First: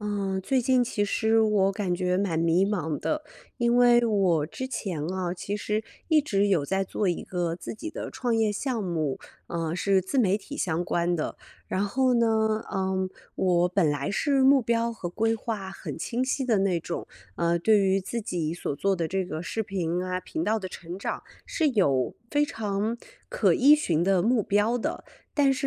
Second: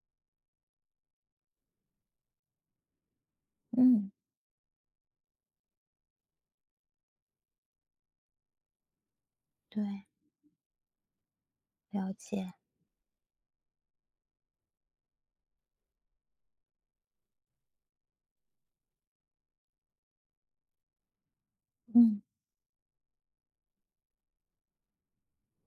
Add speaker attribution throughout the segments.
Speaker 1: 嗯，最近其实我感觉蛮迷茫的，因为
Speaker 2: 嗯，
Speaker 1: 我之前啊，其实一直有在做一个自己的创业项目，嗯，是
Speaker 2: 对，
Speaker 1: 自媒体相关的。然后
Speaker 2: 了解。
Speaker 1: 呢，我本来是目标和规划很清晰的那种，对于自己所做的这个视频啊频道的成长是有
Speaker 2: 嗯
Speaker 1: 非常可依循的目标的。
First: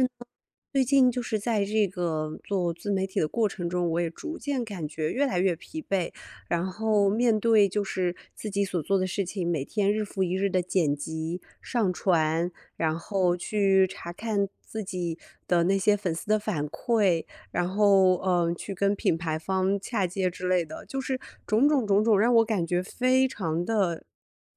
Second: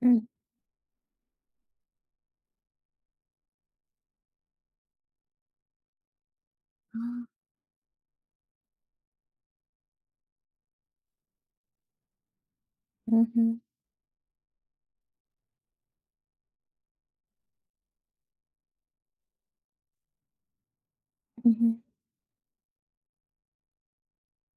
Speaker 2: 嗯
Speaker 1: 最近就是在这个做自媒体的过程中，我也逐渐感觉越来越疲惫。然后
Speaker 2: 啊。
Speaker 1: 面对就是自己所做的事情，每天日复一日的剪辑、上传，然
Speaker 2: 嗯
Speaker 1: 后
Speaker 2: 哼
Speaker 1: 去查看自己的那些粉丝的反馈，然后去跟品牌方洽接之类的，就是
Speaker 2: 嗯
Speaker 1: 种
Speaker 2: 哼。
Speaker 1: 种种种，让我感觉非常的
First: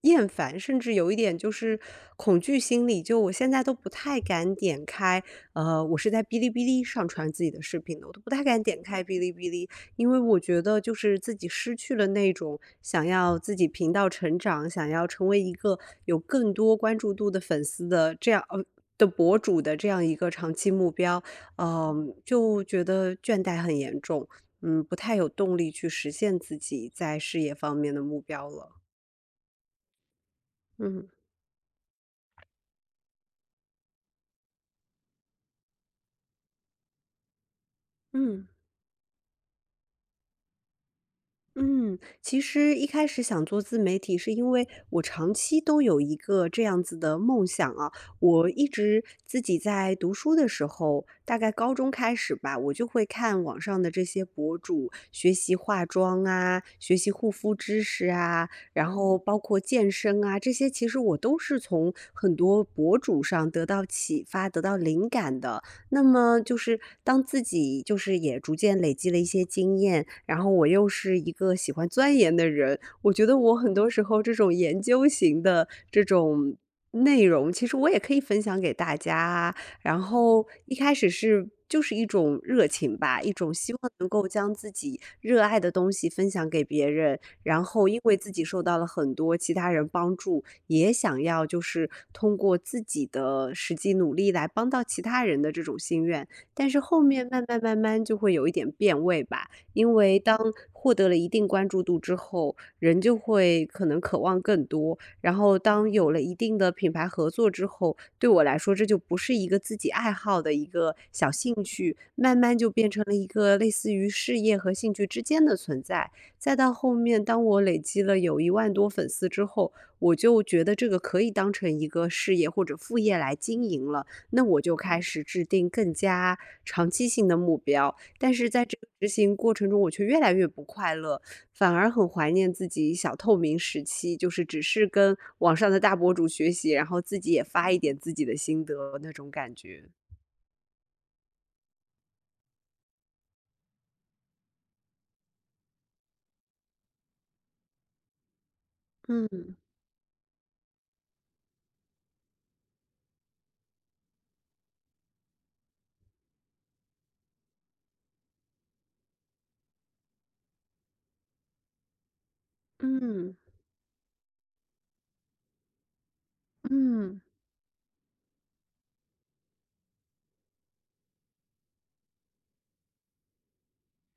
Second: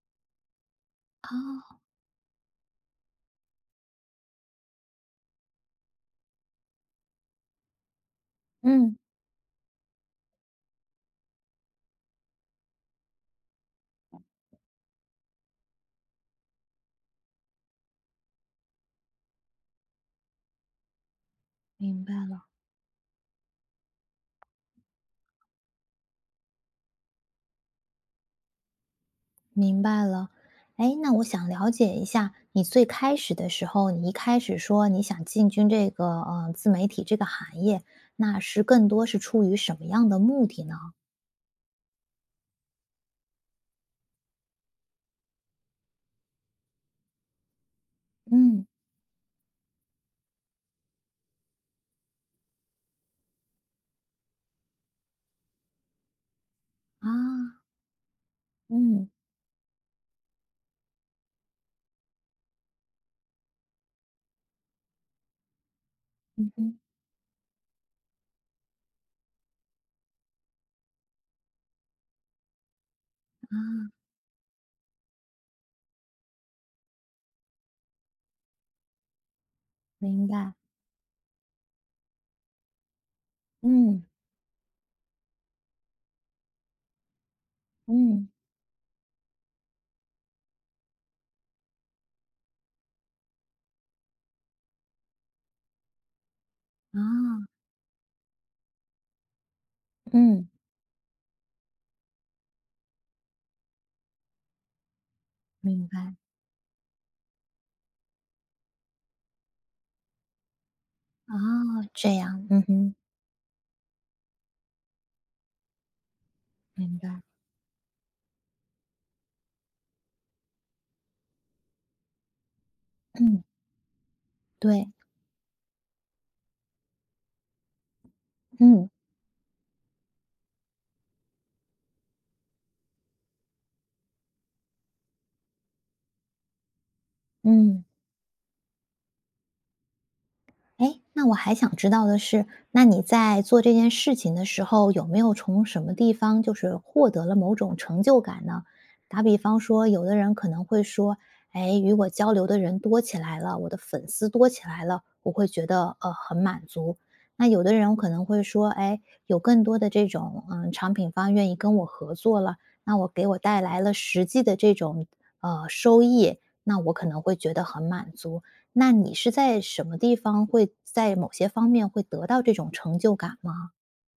Speaker 1: 厌烦，甚至有一点就是
Speaker 2: 哦。
Speaker 1: 恐惧心理，就我现在都不太敢点开，我是在哔哩哔哩上传自己的视频的，我都不太敢点
Speaker 2: 嗯，
Speaker 1: 开哔哩哔哩，因为我觉得就是自己失去了那种想要自己频道成长，想要成为一个有更多关注度的粉丝的这样的博主的这样一个长期目标，
Speaker 2: 明白
Speaker 1: 嗯、
Speaker 2: 了
Speaker 1: 就觉得倦怠很严重，嗯，不太有动力去实现自己在事业方面的目标了。
Speaker 2: 明白了。哎，
Speaker 1: 嗯。
Speaker 2: 那我想了解一下，你最开始的时候，你一开始说你想进军这个，自媒体这个行业，那
Speaker 1: 嗯
Speaker 2: 是更多是出于什么样的目的呢？
Speaker 1: 嗯，其实一开始想做自媒体，是因为我长期都有一个这样子的梦想啊。我
Speaker 2: 嗯，
Speaker 1: 一直自己在读书的时候，大概高中开始吧，我就会看网上的这些博主学习化妆啊，学习护肤
Speaker 2: 啊。
Speaker 1: 知识啊，然
Speaker 2: 嗯，
Speaker 1: 后包括健身啊，这些其实我都是从很多博主上得到启发、得到灵感的。那么
Speaker 2: 嗯
Speaker 1: 就
Speaker 2: 哼，
Speaker 1: 是当自己就是也逐渐累积了一些经验，然后我又是一个喜欢钻研的人，我觉得我很多
Speaker 2: 啊。
Speaker 1: 时候这种研究型的这种内容，其实我也可以分享给大家啊。然
Speaker 2: 明
Speaker 1: 后
Speaker 2: 白。
Speaker 1: 一开始是就是一种热情吧，一种希望
Speaker 2: 嗯
Speaker 1: 能够将自己热爱的东西分享给别人，然后因为
Speaker 2: 嗯，
Speaker 1: 自己受到了很多其他人帮助，也想要就是通过自己的实际努力来帮到其他人的这种心愿。但是后
Speaker 2: 啊。
Speaker 1: 面慢慢就会有一点变味吧。因为当
Speaker 2: 嗯，
Speaker 1: 获得了一定关注度之后，人就会可能渴望更多，然后
Speaker 2: 明
Speaker 1: 当有
Speaker 2: 白。
Speaker 1: 了一定的品牌合作之后，对我来说这就不是一个自己爱好的一个小
Speaker 2: 哦，
Speaker 1: 兴趣，
Speaker 2: 这
Speaker 1: 慢
Speaker 2: 样，
Speaker 1: 慢
Speaker 2: 嗯
Speaker 1: 就变
Speaker 2: 哼，
Speaker 1: 成了一个类似于事业和兴趣之间的存在。再到后
Speaker 2: 明白啊。
Speaker 1: 面，当我累积了有1万多粉丝之后，我就觉得这个可以当成一个事业或者副业
Speaker 2: 这样
Speaker 1: 来
Speaker 2: 嗯，
Speaker 1: 经营了，那我就
Speaker 2: 对，
Speaker 1: 开始制定更加长期性的目标。但是在这个
Speaker 2: 嗯。
Speaker 1: 执行过程中，我却越来越不快乐，反而很怀念自己小透明时期，就是只是跟网上的大博主学习，然后自己也发一
Speaker 2: 嗯，
Speaker 1: 点自己的心得那种感觉。
Speaker 2: 哎，那我还想知道的是，那你在做这件事情的时候，有没有从什么地方就是获得了某种成就感呢？打比
Speaker 1: 嗯。
Speaker 2: 方说，有的人可能会说，哎，与我交流的人多起来了，我的粉丝多起来了，我会觉得很满足。那有的人可能会说，哎，有更多的这种嗯产品方愿意跟我合作了，那我给
Speaker 1: 嗯。
Speaker 2: 我带来了实际的这种收益，那我可
Speaker 1: 嗯，
Speaker 2: 能会觉得很满足。那你是在什么地方会在某些方面会得到这种成就感吗？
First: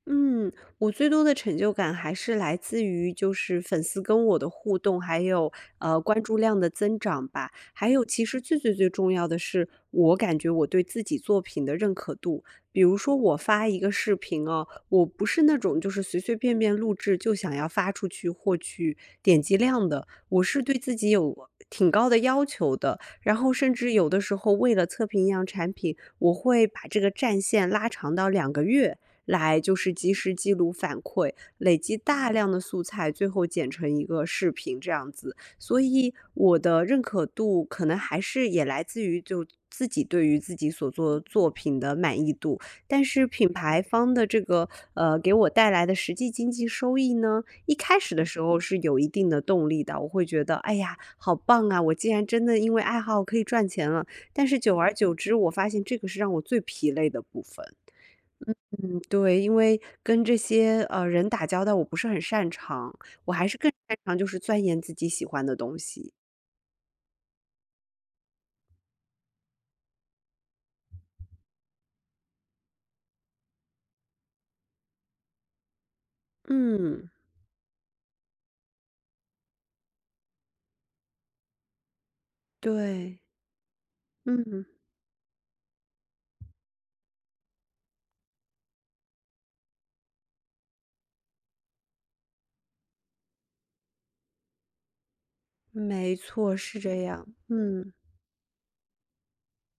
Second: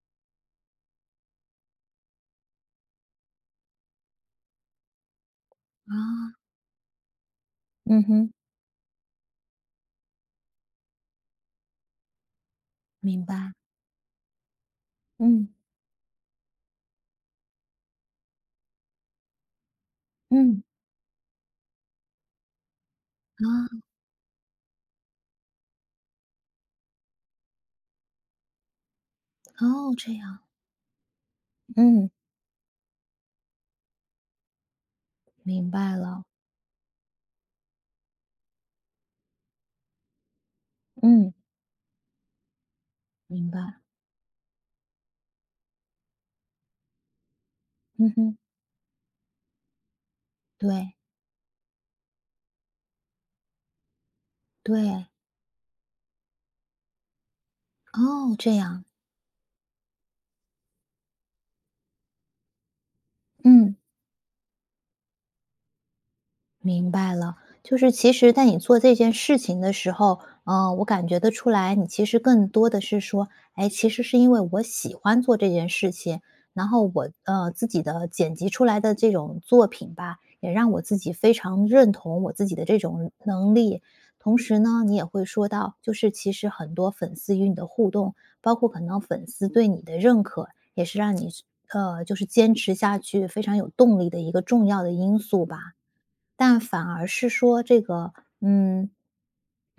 Speaker 1: 嗯，我最多的成就感还是来自于就是粉丝跟我的互动，还有关注
Speaker 2: 啊，
Speaker 1: 量的增长吧。还
Speaker 2: 嗯
Speaker 1: 有，其
Speaker 2: 哼，
Speaker 1: 实最最最重要的是，我感觉我对自己作品的认可度。比如说，
Speaker 2: 明
Speaker 1: 我
Speaker 2: 白。
Speaker 1: 发一个视频哦，我不是
Speaker 2: 嗯
Speaker 1: 那种就是随随便便录制就想要发出去获取点击量的，我是
Speaker 2: 嗯
Speaker 1: 对自己有挺高的要求的。然后，甚
Speaker 2: 啊，
Speaker 1: 至有的时候为了测评一样产品，我会把这个战线拉长到2个月。来就是
Speaker 2: 哦，
Speaker 1: 及
Speaker 2: 这
Speaker 1: 时
Speaker 2: 样。
Speaker 1: 记录反馈，累积
Speaker 2: 嗯，
Speaker 1: 大量的素材，最后剪成一个视频这样子。
Speaker 2: 明
Speaker 1: 所
Speaker 2: 白
Speaker 1: 以
Speaker 2: 了，
Speaker 1: 我的认可度可能还是也来自于就自己对于自己所做
Speaker 2: 嗯，
Speaker 1: 作品的满意度。但是品
Speaker 2: 明
Speaker 1: 牌
Speaker 2: 白，
Speaker 1: 方的这个给我带来的实际经济收益呢，一开
Speaker 2: 嗯
Speaker 1: 始的
Speaker 2: 哼，
Speaker 1: 时候是有一定的动力的，我会觉得哎
Speaker 2: 对
Speaker 1: 呀好棒啊，我竟然真的因为爱好可以赚钱了。但是久而
Speaker 2: 对，
Speaker 1: 久之，我发现这个是让我最疲累的部分。
Speaker 2: 哦，这样。
Speaker 1: 嗯，对，因为跟这些人打交道，我不是很擅长，我还是更
Speaker 2: 嗯。
Speaker 1: 擅长就是钻研自己喜欢的东西。
Speaker 2: 明白了，就是其实，在你做这件事情的时候，嗯、我感觉得出来，你其实更多的是说，哎，其实是因为我喜欢做这件事情，然后
Speaker 1: 嗯，
Speaker 2: 我自己的剪辑出来的这种作品吧，也让我自己非常认同我自己的这种
Speaker 1: 对，
Speaker 2: 能力。同时
Speaker 1: 嗯，
Speaker 2: 呢，你也会说到，就是其实很多粉丝与你的互动，包括可能粉丝对你的认可，也是让你就是坚持下去非常有动力的一个重要的因素吧。
Speaker 1: 没错，
Speaker 2: 但
Speaker 1: 是
Speaker 2: 反
Speaker 1: 这
Speaker 2: 而
Speaker 1: 样。
Speaker 2: 是说这
Speaker 1: 嗯
Speaker 2: 个，嗯，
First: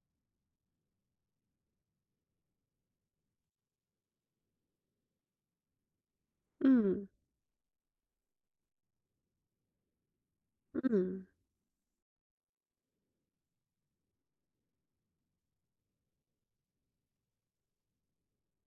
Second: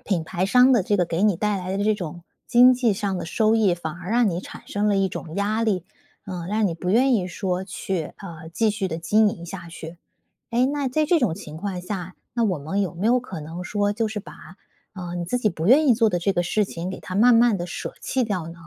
Speaker 2: 品牌商的这个给你带来的这种经济上的收益，反而让你产生了一种压力，嗯，让你不
Speaker 1: 嗯。
Speaker 2: 愿意说去继续的经营下去。哎，那在这
Speaker 1: 嗯。
Speaker 2: 种情况下，那我们有没有可能说，就是把你自己不愿意做的这个事情，给它慢慢的舍弃掉呢？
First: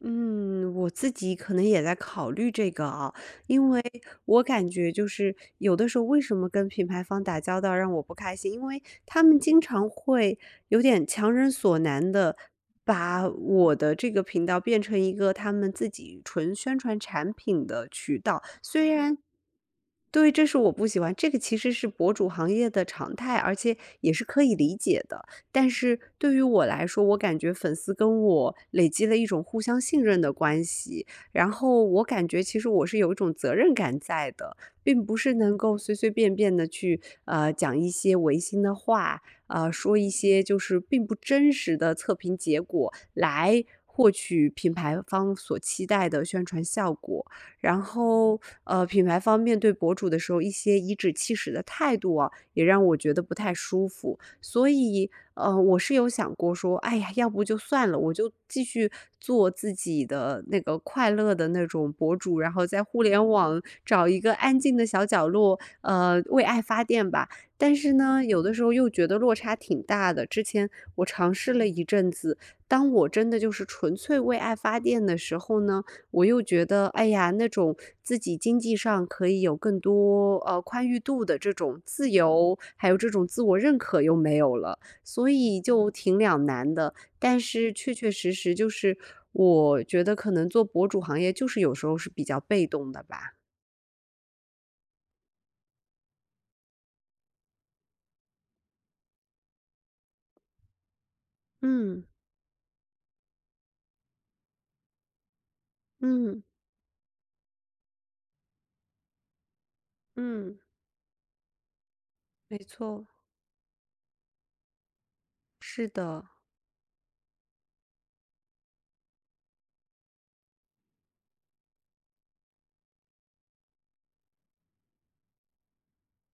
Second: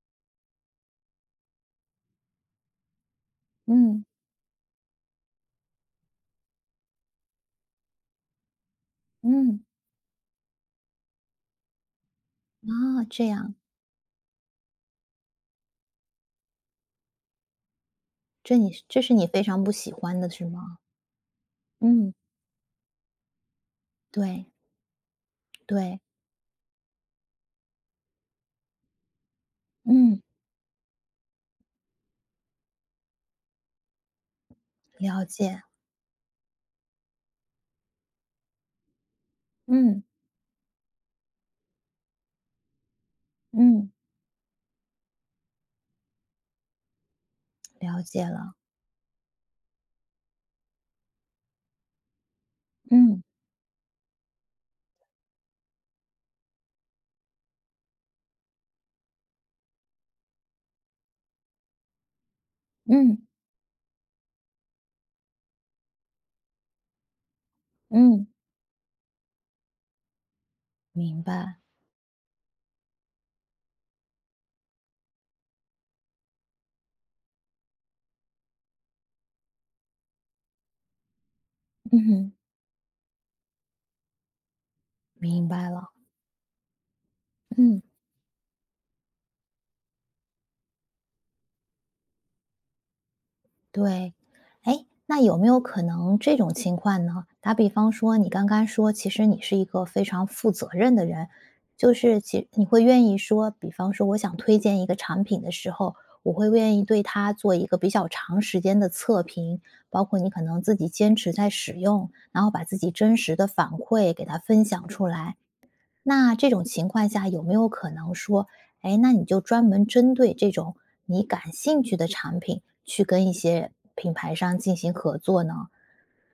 Speaker 1: 嗯，我自己可能也在考虑这个啊，因为
Speaker 2: 嗯
Speaker 1: 我感觉就是有的时候为什么跟品牌方打交道让我不开心，因为他们经
Speaker 2: 嗯，
Speaker 1: 常会有点强人所难的
Speaker 2: 啊，
Speaker 1: 把
Speaker 2: 这样，
Speaker 1: 我的这个频道变成一个他们自己纯宣传产品的渠道，
Speaker 2: 这你
Speaker 1: 虽
Speaker 2: 这是
Speaker 1: 然
Speaker 2: 你非常不喜欢
Speaker 1: 对，
Speaker 2: 的是
Speaker 1: 这是我
Speaker 2: 吗？
Speaker 1: 不喜欢，这个其实是
Speaker 2: 嗯，
Speaker 1: 博主行业的常态，而且也是可
Speaker 2: 对
Speaker 1: 以理解的。但是
Speaker 2: 对，
Speaker 1: 对于我来说，我感觉粉丝跟我累积了一种互相信任
Speaker 2: 嗯。
Speaker 1: 的关系，然后我感觉其实我是有一种责任感在的，并不
Speaker 2: 了
Speaker 1: 是能
Speaker 2: 解。
Speaker 1: 够随随便便的去讲一些违心的话，说
Speaker 2: 嗯
Speaker 1: 一些就是并不真实的测评结果来
Speaker 2: 嗯
Speaker 1: 获取品牌方所期待的宣传效果。然
Speaker 2: 了解
Speaker 1: 后，
Speaker 2: 了，
Speaker 1: 品牌方面对博主的时候，一些颐指气使的态度啊，也让我觉得
Speaker 2: 嗯
Speaker 1: 不太舒服。所以，我是有想过说，哎呀，要不就算了，我就继续做自己的那个快乐的那种博主，然后在互联
Speaker 2: 嗯
Speaker 1: 网找一个安静的小角落，为爱发电吧。但是呢，
Speaker 2: 嗯
Speaker 1: 有的时候又觉得落差挺大的。之前我
Speaker 2: 明
Speaker 1: 尝试
Speaker 2: 白，
Speaker 1: 了一阵子，当我真的就是纯粹为爱发电的时候呢，我又觉得，哎呀，那种自己经济上可以有更多宽裕度的这种
Speaker 2: 嗯
Speaker 1: 自
Speaker 2: 哼
Speaker 1: 由，还有这种自我认可又没有了，所
Speaker 2: 明
Speaker 1: 以
Speaker 2: 白
Speaker 1: 就
Speaker 2: 了。
Speaker 1: 挺两难的。但是
Speaker 2: 嗯
Speaker 1: 确确实实就是，我觉得可能做博主行业就是有时候是比较被动的吧。
Speaker 2: 对，哎，那有没有可能这种情况呢？打比方说，你刚刚说，其实你是一个非常负责任的人，就
Speaker 1: 嗯。
Speaker 2: 是其你会愿意说，比方说，我想推荐一个产品的时候，我
Speaker 1: 嗯。
Speaker 2: 会愿意对它做一个比较长时间的测评，包括你可
Speaker 1: 嗯，
Speaker 2: 能自己坚持在使用，然后
Speaker 1: 没
Speaker 2: 把自己
Speaker 1: 错，
Speaker 2: 真实的反馈给它分享出来。
Speaker 1: 是的，
Speaker 2: 那这种情况下有没有可能说，哎，那你就专门针对这种你感兴趣的产品，去跟一些品牌商进行合作呢？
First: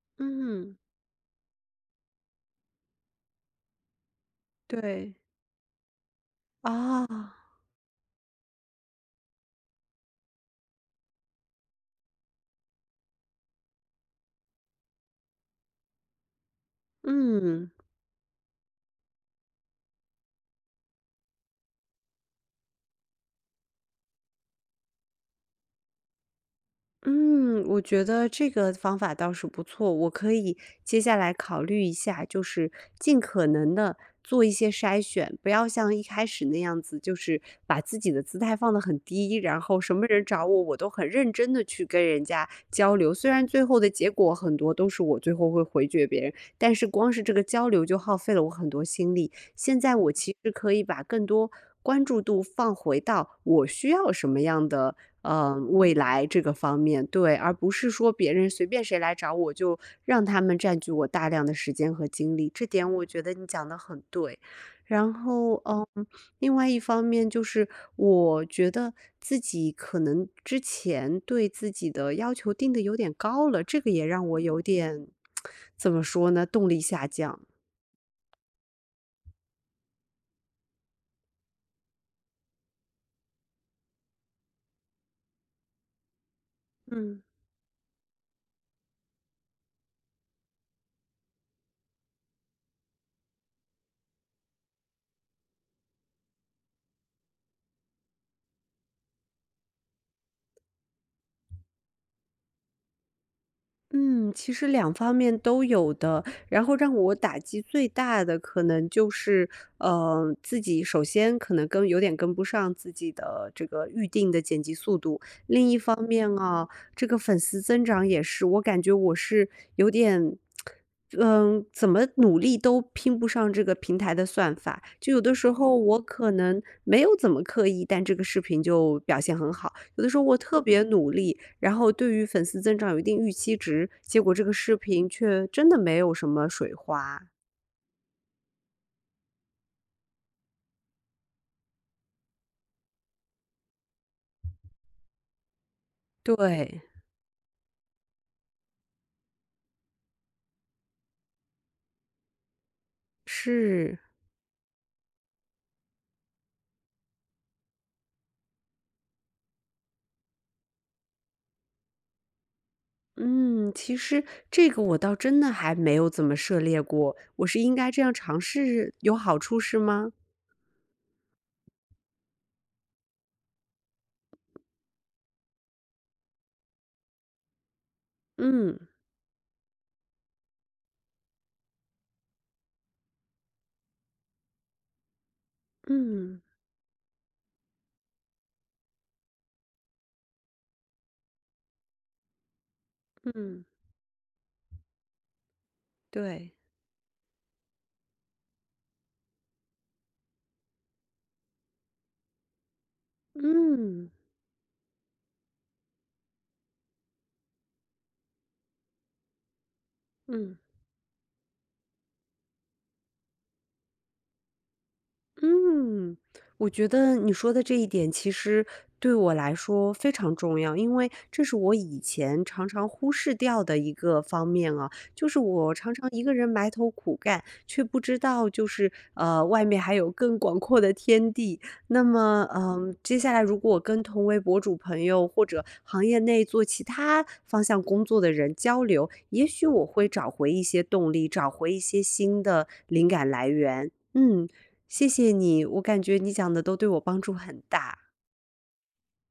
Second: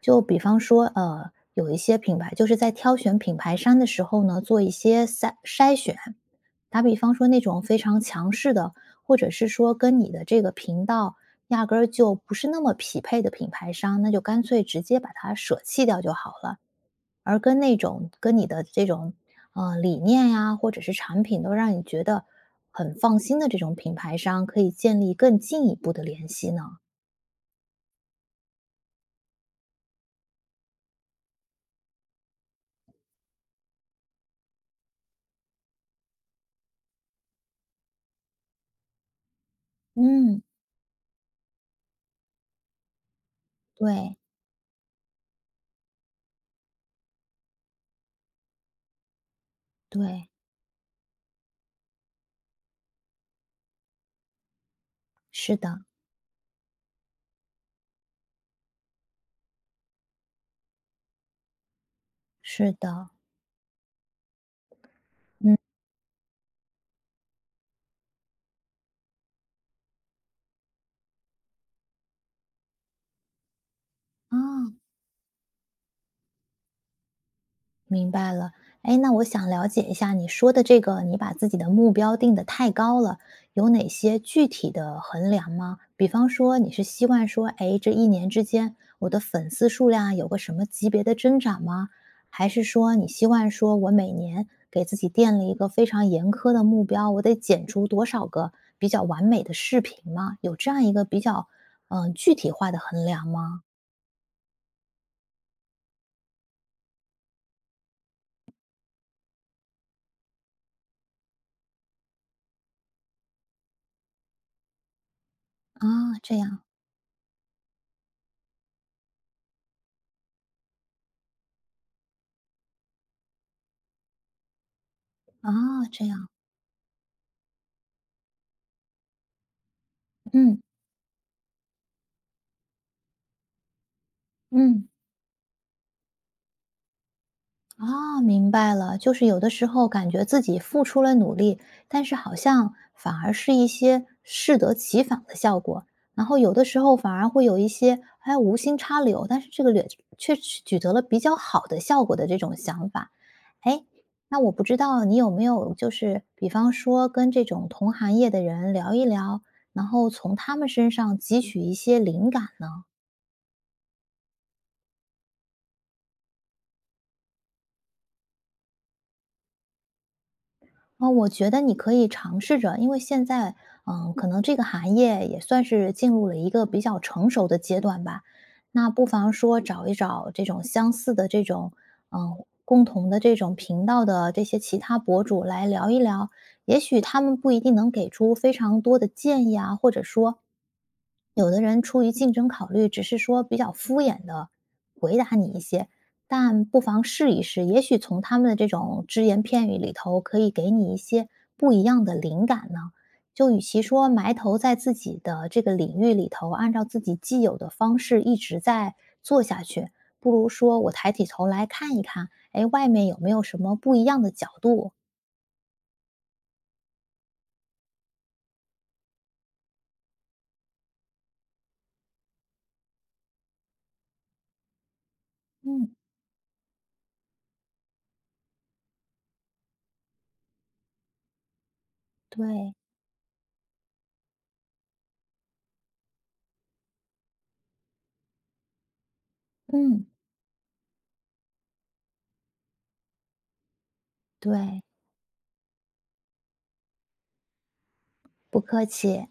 Speaker 2: 就比方
Speaker 1: 嗯，
Speaker 2: 说，有一些品牌就是在挑选品牌商的时候呢，做一些
Speaker 1: 对
Speaker 2: 筛选。打比
Speaker 1: 啊。
Speaker 2: 方说那种非常强势的，或者是说跟你的这个频道压根儿就不是那么匹配的品牌商，那就干脆直接把它舍弃掉就好了。而跟
Speaker 1: 嗯。
Speaker 2: 那种跟你的这种，理念呀，或者是产品都让你觉得很放心的这种品牌商，可以建立更进一步的联系呢？
Speaker 1: 嗯，我觉得这个方法倒是不错，我可以接下来考虑一下，就是尽可能的做一些筛选，不要像一开始那样子，就是把自己的姿态放得很低，然后什么人
Speaker 2: 嗯，
Speaker 1: 找我，我都很认真的去跟人家交流。虽然最后的结
Speaker 2: 对，
Speaker 1: 果很多都是我最后会回绝别人，但是光是这个交流就耗费了我很多心力。现在我
Speaker 2: 对，
Speaker 1: 其实可以把更多关注度放回到我需要什么样的
Speaker 2: 是的，
Speaker 1: 未来这个方面，对，而不是说别人随便谁来找我就让他们占据我大量的时间和精力，这
Speaker 2: 是
Speaker 1: 点我
Speaker 2: 的，
Speaker 1: 觉得你讲的很对。然
Speaker 2: 嗯，
Speaker 1: 后，嗯，另外一方面就是我觉得自己可能之前对自己的要求定的有点高了，这个也让
Speaker 2: 啊。
Speaker 1: 我有点，怎么说呢，动力下降。
Speaker 2: 明白了，哎，那我想了解一下你说的这个，你把自己的目标定得太高了，有哪些具体的衡量吗？比方说，你是希
Speaker 1: 嗯。
Speaker 2: 望说，哎，这一年之间我的粉丝数量啊有个什么级别的增长吗？还是说你希望说我每年给自己定了一个非常严苛的目标，我得剪出多少个比较完美的视频吗？有这样一个比较具体化的衡量吗？
Speaker 1: 嗯，其实两方面都有的。然后让我打击最大的可能就是，自己首先可能跟有点跟不上自己的这个预定的剪辑速度。另一方
Speaker 2: 啊，
Speaker 1: 面
Speaker 2: 这样
Speaker 1: 啊，这个粉丝增长也是，我感觉我是有点，嗯，怎么努力都拼不上这个平台的算法。就有的时
Speaker 2: 啊，
Speaker 1: 候我
Speaker 2: 这样，
Speaker 1: 可能没有怎么刻意，但这个视频就表现很好；有的时候我
Speaker 2: 嗯
Speaker 1: 特别努力，然后对于粉丝增长有一定预期值，结果这个视
Speaker 2: 嗯。
Speaker 1: 频却真的没有什么水花。
Speaker 2: 啊，明白了，就是有的时候感觉自己付出了努力，但是好像反而是一些适得其反的效果。然后有的时
Speaker 1: 对，
Speaker 2: 候反而会有一些，哎，无心插柳，但是这个略却取得了比较好的效果的这种想法。哎，
Speaker 1: 是。
Speaker 2: 那我不知道你有没有就是，比方说跟这种同行业的人聊一聊，然后从他们身上汲取一些灵感呢？
Speaker 1: 嗯，其实这个我倒真的还没有怎么涉猎过，我是应该这样尝试有好处是吗？
Speaker 2: 哦，我觉得你可以尝试着，因为现在，嗯，可能这个行业也算是进入了一个比较成熟的阶段吧。
Speaker 1: 嗯，
Speaker 2: 那不妨说找一找这种相似的这种，嗯，共同的这种频道的这些其他博主来聊一聊，
Speaker 1: 嗯，
Speaker 2: 也许他们不一定能给出非常多的建议啊，或者说，有的人出于竞争考虑，只是说比
Speaker 1: 嗯，
Speaker 2: 较敷衍的回答你一些，
Speaker 1: 对。
Speaker 2: 但不妨试一试，也许从他们的这种只言片语里头，可以给你一些不一样的灵感呢。就与其说
Speaker 1: 嗯。
Speaker 2: 埋头在自己的这个领域里头，按照自己既有的方式一直在做下去，不如
Speaker 1: 嗯，
Speaker 2: 说我抬起头来看一看，哎，外面有没有什么不一样的角度？
Speaker 1: 嗯，我觉得你说的这一点其实对我来说非常重要，因为这是我以前常常忽视掉的一个方面啊，就是我常
Speaker 2: 嗯，
Speaker 1: 常一个人埋头苦干，却不知道就是外面还有更广阔的天地。那么，
Speaker 2: 对，
Speaker 1: 嗯，接下来如果我跟同为博主朋友或者行业内做其他方向工作的人交流，也许我会
Speaker 2: 嗯，
Speaker 1: 找回一些动力，找回一些新的灵感来源。嗯，
Speaker 2: 对，
Speaker 1: 谢谢你，我感觉你讲的都对我帮助很大。
Speaker 2: 不客气。